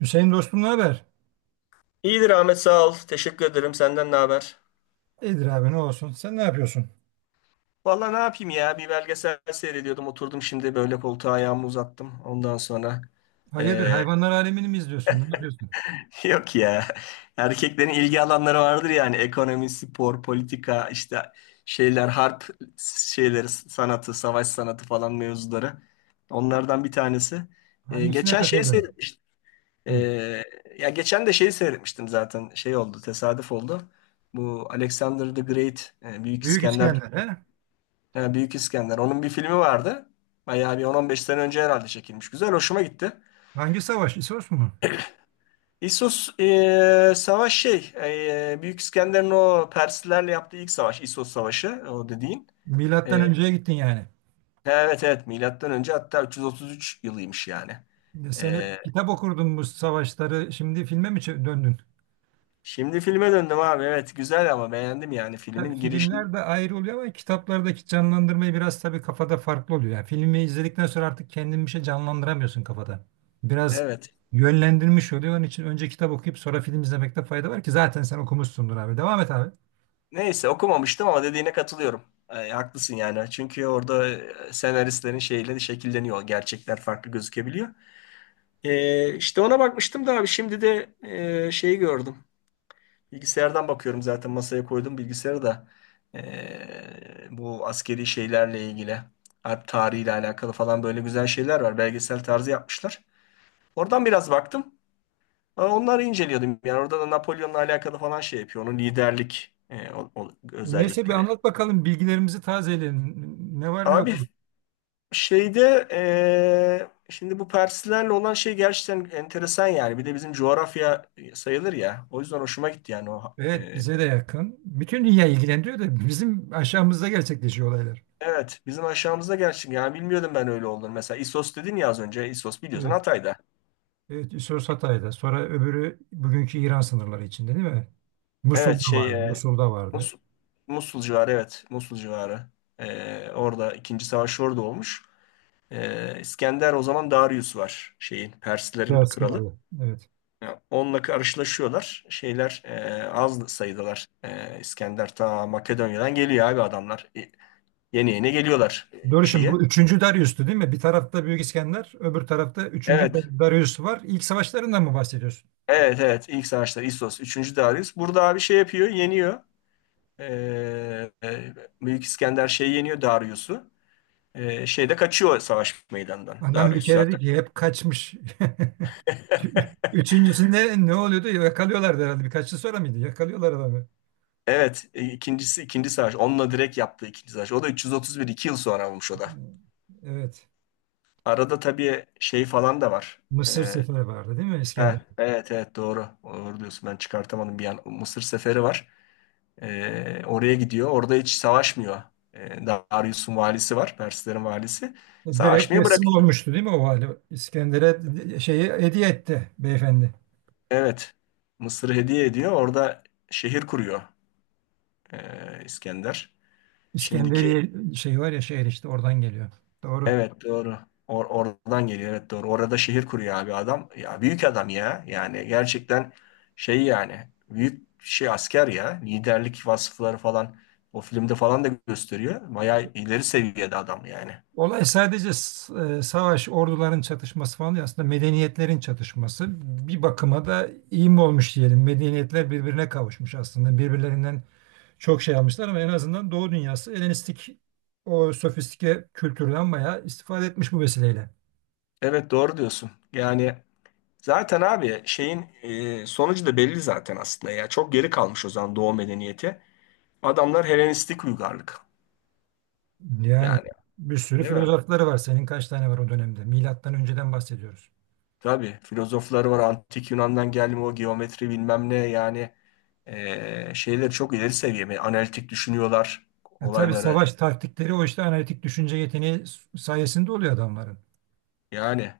Hüseyin dostum, ne haber? İyidir Ahmet, sağ ol. Teşekkür ederim. Senden ne haber? İyidir abi, ne olsun. Sen ne yapıyorsun? Vallahi ne yapayım ya? Bir belgesel seyrediyordum. Oturdum şimdi böyle koltuğa, ayağımı uzattım. Ondan sonra Hayırdır, eee, hayvanlar alemini mi izliyorsun? Ne yapıyorsun? yok ya. Erkeklerin ilgi alanları vardır yani. Ekonomi, spor, politika, işte şeyler, harp şeyleri, sanatı, savaş sanatı falan mevzuları. Onlardan bir tanesi. Hangisine Geçen şeyi takıldın? seyretmiştim. Hı. Eee, ya geçen de şeyi seyretmiştim zaten. Şey oldu, tesadüf oldu. Bu Alexander the Great, Büyük Büyük İskender. İskender he? Ha, Büyük İskender. Onun bir filmi vardı. Bayağı bir 10-15 sene önce herhalde çekilmiş. Güzel, hoşuma gitti. Hangi savaş? İsos mu? İssos savaş şey, Büyük İskender'in o Perslilerle yaptığı ilk savaş, İssos Savaşı o dediğin. E, Milattan önceye gittin yani. evet evet, milattan önce hatta 333 yılıymış yani. Sen E, hep kitap okurdun bu savaşları. Şimdi filme mi döndün? şimdi filme döndüm abi. Evet, güzel ama beğendim yani Tabii filmin girişini. filmler de ayrı oluyor ama kitaplardaki canlandırmayı biraz tabii kafada farklı oluyor. Yani filmi izledikten sonra artık kendin bir şey canlandıramıyorsun kafada. Biraz Evet. yönlendirmiş oluyor. Onun için önce kitap okuyup sonra film izlemekte fayda var ki zaten sen okumuşsundur abi. Devam et abi. Neyse okumamıştım ama dediğine katılıyorum. Haklısın yani. Çünkü orada senaristlerin şeyleri şekilleniyor. Gerçekler farklı gözükebiliyor. İşte ona bakmıştım da abi, şimdi de şeyi gördüm. Bilgisayardan bakıyorum, zaten masaya koydum bilgisayarı da. Bu askeri şeylerle ilgili, harp tarihiyle alakalı falan böyle güzel şeyler var. Belgesel tarzı yapmışlar. Oradan biraz baktım. Aa, onları inceliyordum. Yani orada da Napolyon'la alakalı falan şey yapıyor. Onun liderlik Neyse bir özellikleri. anlat bakalım, bilgilerimizi tazeleyelim. Ne var ne yok. Abi şeyde şimdi bu Perslerle olan şey gerçekten enteresan yani. Bir de bizim coğrafya sayılır ya. O yüzden hoşuma gitti yani. Evet, bize de yakın. Bütün dünya ilgilendiriyor da bizim aşağımızda gerçekleşiyor olaylar. Evet bizim aşağımızda gerçekten, yani bilmiyordum ben öyle olduğunu. Mesela İsos dedin ya az önce. İsos biliyorsun Evet. Hatay'da. Evet, Üsos Hatay'da. Sonra öbürü bugünkü İran sınırları içinde, değil mi? Evet Musul'da şey vardı. Musul'da vardı. Mus- Musul civarı, evet Musul civarı. Orada ikinci savaş orada olmuş. İskender o zaman Darius var şeyin, Perslerin Beyaz kralı. Kralı. Evet. Ya, onunla karşılaşıyorlar. Şeyler az sayıdalar. İskender ta Makedonya'dan geliyor abi adamlar. Yeni yeni geliyorlar Doğru, şimdi bu şeye. üçüncü Darius'tu değil mi? Bir tarafta Büyük İskender, öbür tarafta üçüncü Evet. Darius var. İlk savaşlarından mı bahsediyorsun? Evet evet. İlk savaşlar İssos. Üçüncü Darius. Burada abi şey yapıyor. Yeniyor. E, e, Büyük İskender şey yeniyor, Darius'u. Şeyde kaçıyor savaş meydanından, Adam bir Darius kere dedi zaten. ki hep kaçmış. Üçüncüsünde ne oluyordu? Yakalıyorlardı herhalde. Birkaç yıl sonra mıydı? Yakalıyorlar adamı. Evet. İkinci savaş. Onunla direkt yaptığı ikinci savaş. O da 331, iki yıl sonra olmuş o da. Evet. Arada tabii şey falan da var. Mısır E, seferi vardı değil mi İskender? Heh, evet evet doğru. Doğru diyorsun. Ben çıkartamadım bir an. Mısır seferi var. Oraya gidiyor. Orada hiç savaşmıyor. Darius'un valisi var, Perslerin valisi. Direkt Savaşmayı teslim bırakıyor. olmuştu değil mi o hali? İskender'e şeyi hediye etti beyefendi. Evet. Mısır'ı hediye ediyor. Orada şehir kuruyor, İskender. Şimdiki, İskenderiye şey var ya, şehir işte oradan geliyor. Doğru. evet doğru. Oradan geliyor. Evet doğru. Orada şehir kuruyor abi adam. Ya büyük adam ya. Yani gerçekten şey yani büyük şey asker ya. Liderlik vasıfları falan o filmde falan da gösteriyor. Bayağı ileri seviyede adam yani. Olay sadece savaş, orduların çatışması falan değil. Aslında medeniyetlerin çatışması. Bir bakıma da iyi mi olmuş diyelim. Medeniyetler birbirine kavuşmuş aslında. Birbirlerinden çok şey almışlar ama en azından Doğu dünyası Helenistik o sofistike kültürden bayağı istifade etmiş bu vesileyle. Evet doğru diyorsun. Yani zaten abi şeyin sonucu da belli zaten aslında ya. Çok geri kalmış o zaman Doğu medeniyeti. Adamlar Helenistik uygarlık. Yani Yani, bir sürü değil mi? filozofları var. Senin kaç tane var o dönemde? Milattan önceden bahsediyoruz. Tabii filozofları var, antik Yunan'dan gelme o geometri bilmem ne yani, şeyleri çok ileri seviye. Yani analitik düşünüyorlar Tabii olaylara, savaş taktikleri o işte analitik düşünce yeteneği sayesinde oluyor adamların. yani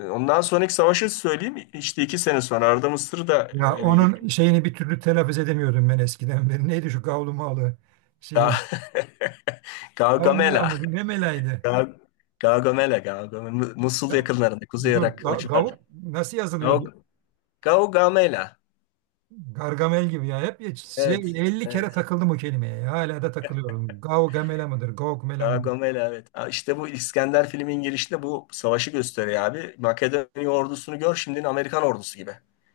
ondan sonraki savaşı söyleyeyim. İşte iki sene sonra Arda Mısır'ı da Ya, ele onun geçirdi. şeyini bir türlü telaffuz edemiyordum ben eskiden beri. Neydi şu gavlu malı Ga- şeyin? Gavlu mela Gaugamela. mı? Ne melaydı? Ga- Gaugamela. Gaugamela, Musul Ya, yakınlarında, Kuzey dur, Irak o gavuk civarlarda. nasıl yazılıyordu? Gaug- Gaugamela, Gargamel gibi ya. Hep hiç şey, evet 50 kere evet takıldım o kelimeye, ya. Hala da takılıyorum. Gavgamela mıdır? Gavgmela Kara mıdır? Gomela, evet. Ha, İşte bu İskender filmin girişinde bu savaşı gösteriyor abi. Makedonya ordusunu gör, şimdinin Amerikan ordusu gibi.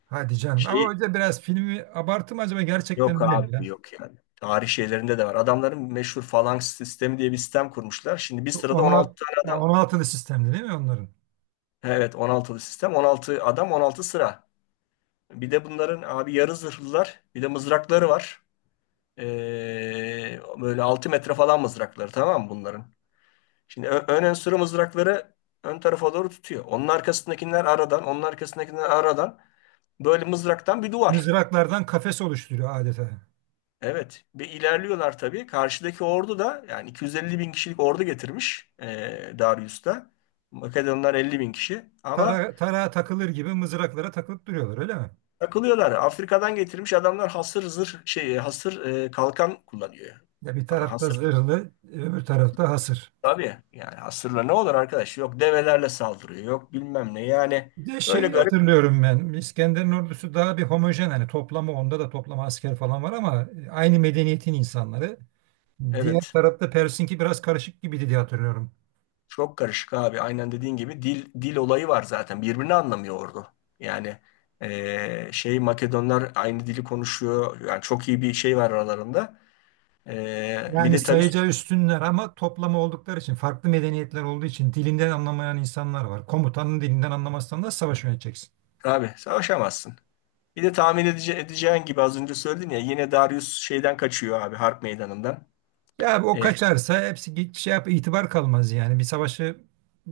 Hadi canım. Ama Şey o yüzden biraz filmi abarttım, acaba gerçekten yok öyle mi ya? abi, yok yani. Tarih şeylerinde de var. Adamların meşhur falanks sistemi diye bir sistem kurmuşlar. Şimdi bir sırada 16 16, tane adam. 16'lı sistemdi değil mi onların? Evet, on altılı sistem. On altı adam, 16 sıra. Bir de bunların abi yarı zırhlılar. Bir de mızrakları var. Böyle 6 metre falan mızrakları, tamam mı bunların? Şimdi ön enstrü mızrakları ön tarafa doğru tutuyor. Onun arkasındakiler aradan, onun arkasındakiler aradan, böyle mızraktan bir duvar. Mızraklardan kafes oluşturuyor adeta. Evet, bir ilerliyorlar tabii. Karşıdaki ordu da yani 250 bin kişilik ordu getirmiş, Darius'ta. Makedonlar 50 bin kişi ama Tarağa takılır gibi mızraklara takılıp duruyorlar öyle mi? takılıyorlar. Afrika'dan getirmiş adamlar hasır zırh, şey, hasır kalkan kullanıyor. Ya bir Allah, tarafta hasır zırhlı, öbür tarafta hasır. tabii yani, hasırla ne olur arkadaş? Yok develerle saldırıyor, yok bilmem ne. Yani Bir de böyle şeyi garip. hatırlıyorum ben. İskender'in ordusu daha bir homojen, hani toplama, onda da toplama asker falan var ama aynı medeniyetin insanları. Diğer Evet. tarafta Pers'inki biraz karışık gibiydi diye hatırlıyorum. Çok karışık abi. Aynen dediğin gibi dil dil olayı var zaten. Birbirini anlamıyor ordu. Yani şey Makedonlar aynı dili konuşuyor. Yani çok iyi bir şey var aralarında. Bir Yani de tabii sayıca üstünler ama toplama oldukları için, farklı medeniyetler olduğu için dilinden anlamayan insanlar var. Komutanın dilinden anlamazsan da savaş yöneteceksin. abi savaşamazsın. Bir de tahmin edeceğin gibi, az önce söyledim ya, yine Darius şeyden kaçıyor abi, harp meydanından. Ya abi, o Eee, kaçarsa hepsi şey yap, itibar kalmaz yani. Bir savaşı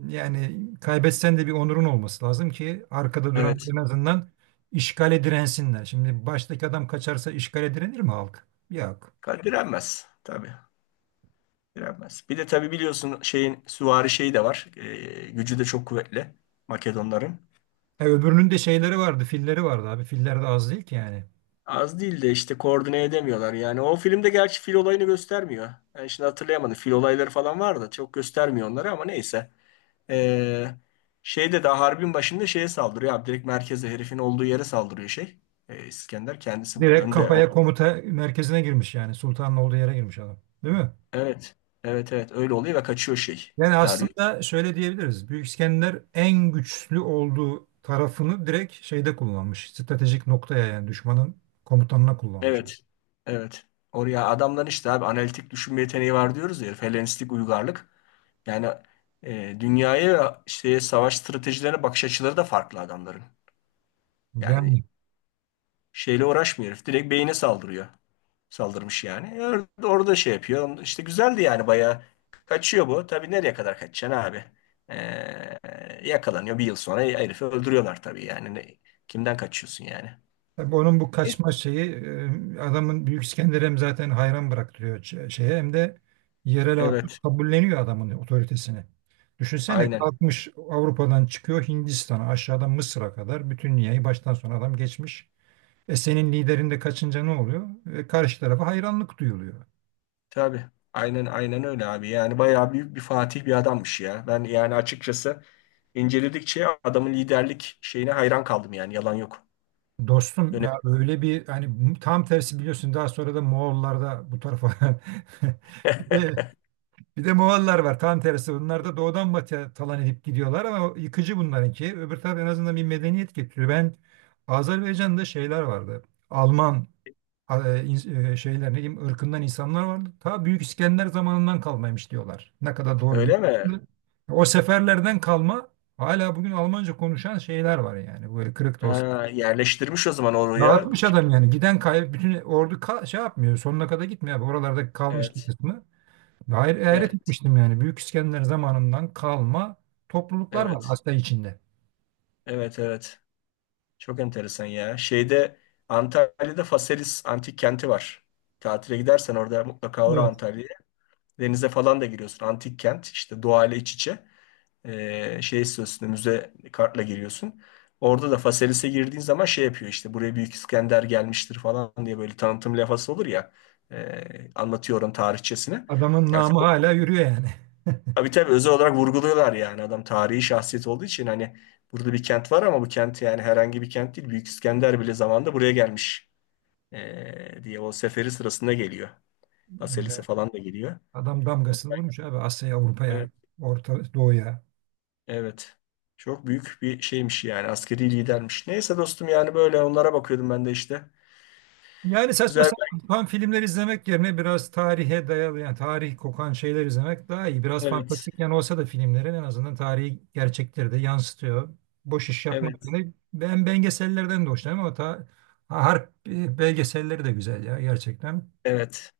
yani kaybetsen de bir onurun olması lazım ki arkada duran evet. en azından işgale dirensinler. Şimdi baştaki adam kaçarsa işgale direnir mi halk? Yok. Direnmez tabii. Direnmez. Bir de tabii biliyorsun şeyin süvari şeyi de var. Gücü de çok kuvvetli Makedonların. Öbürünün de şeyleri vardı, filleri vardı abi. Filler de az değil ki yani. Az değil de işte koordine edemiyorlar. Yani o filmde gerçi fil olayını göstermiyor. Ben şimdi hatırlayamadım. Fil olayları falan var da çok göstermiyor onları, ama neyse. Ee, şeyde daha harbin başında şeye saldırıyor abi. Direkt merkeze, herifin olduğu yere saldırıyor şey. İskender kendisi Doğru. önde. Olan- Kafaya, komuta merkezine girmiş yani. Sultanın olduğu yere girmiş adam. Değil mi? evet. Evet evet öyle oluyor ve kaçıyor şey. Yani Darius. aslında şöyle diyebiliriz: Büyük İskender en güçlü olduğu tarafını direkt şeyde kullanmış. Stratejik noktaya, yani düşmanın komutanına kullanmış. Evet. Evet. Oraya, adamların işte abi analitik düşünme yeteneği var diyoruz ya. Herif, Helenistik uygarlık. Yani dünyaya ve işte savaş stratejilerine bakış açıları da farklı adamların. Yani Yani şeyle uğraşmıyor herif. Direkt beyine saldırıyor. Saldırmış yani. Orada, orada şey yapıyor. İşte güzeldi yani bayağı. Kaçıyor bu. Tabii nereye kadar kaçacaksın abi? Yakalanıyor. Bir yıl sonra herifi öldürüyorlar tabii yani. Kimden kaçıyorsun yani? tabii onun bu Neyse. kaçma şeyi adamın Büyük İskender hem zaten hayran bıraktırıyor şeye, hem de yerel halk Evet. kabulleniyor adamın otoritesini. Düşünsene, Aynen. kalkmış Avrupa'dan çıkıyor Hindistan'a, aşağıdan Mısır'a kadar bütün dünyayı baştan sona adam geçmiş. Senin liderin de kaçınca ne oluyor? Karşı tarafa hayranlık duyuluyor. Tabii. Aynen aynen öyle abi. Yani bayağı büyük bir fatih bir adammış ya. Ben yani açıkçası inceledikçe adamın liderlik şeyine hayran kaldım yani. Yalan yok. Dostum Öyle. ya, öyle bir hani tam tersi biliyorsun, daha sonra da Moğollar da bu tarafa bir de bir de Moğollar var, tam tersi, bunlar da doğudan batıya talan edip gidiyorlar ama o yıkıcı, bunlarınki öbür taraf en azından bir medeniyet getiriyor. Ben Azerbaycan'da şeyler vardı, Alman şeyler, ne diyeyim, ırkından insanlar vardı, ta Büyük İskender zamanından kalmaymış diyorlar, ne kadar doğru bir, Öyle mi? o seferlerden kalma hala bugün Almanca konuşan şeyler var yani, böyle kırık da olsa. Ha, yerleştirmiş o zaman oraya. Dağıtmış adam yani. Giden bütün ordu şey yapmıyor. Sonuna kadar gitmiyor abi. Oralarda kalmış bir Evet. kısmı. Ve hayret, hayret Evet. etmiştim yani. Büyük İskender zamanından kalma topluluklar var Evet. Asya içinde. Evet. Evet. Çok enteresan ya. Şeyde Antalya'da Faselis antik kenti var. Tatile gidersen orada mutlaka uğra Evet. Antalya'ya. Denize falan da giriyorsun. Antik kent işte, doğayla iç içe. Şey, istiyorsun müze kartla giriyorsun. Orada da Faselis'e girdiğin zaman şey yapıyor, işte buraya Büyük İskender gelmiştir falan diye böyle tanıtım lafası olur ya. Anlatıyor oranın tarihçesini. Adamın Yani namı hala yürüyor yani. tabii tabii özel olarak vurguluyorlar yani, adam tarihi şahsiyet olduğu için hani, burada bir kent var ama bu kent yani herhangi bir kent değil. Büyük İskender bile zamanında buraya gelmiş diye, o seferi sırasında geliyor. Baselis'e Ee, falan da geliyor. Adam damgasını vurmuş abi Asya'ya, Avrupa'ya, Evet, Orta Doğu'ya. evet. Çok büyük bir şeymiş yani, askeri lidermiş. Neyse dostum, yani böyle onlara bakıyordum ben de işte. Yani saçma Güzel. sapan filmler izlemek yerine biraz tarihe dayalı, yani tarih kokan şeyler izlemek daha iyi. Biraz Evet, fantastik yani olsa da filmlerin, en azından tarihi gerçekleri de yansıtıyor. Boş iş yapmak evet, yerine, ben belgesellerden de hoşlanıyorum ama harp belgeselleri de güzel ya, gerçekten. evet.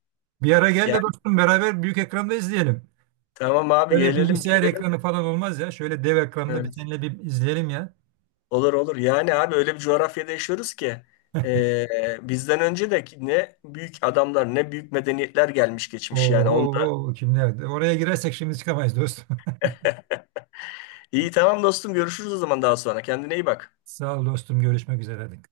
Bir ara gel Yani de dostum, beraber büyük ekranda izleyelim. tamam abi, Böyle gelelim, bilgisayar gelelim. ekranı falan olmaz ya. Şöyle dev ekranda bir Evet. seninle bir izleyelim ya. Olur olur. Yani abi öyle bir coğrafyada yaşıyoruz ki bizden önce de ki ne büyük adamlar, ne büyük medeniyetler gelmiş geçmiş Oo, yani. oo, Onda... oo, kimler? Oraya girersek şimdi çıkamayız dostum. İyi tamam dostum, görüşürüz o zaman daha sonra. Kendine iyi bak. Sağ ol dostum, görüşmek üzere. Hadi.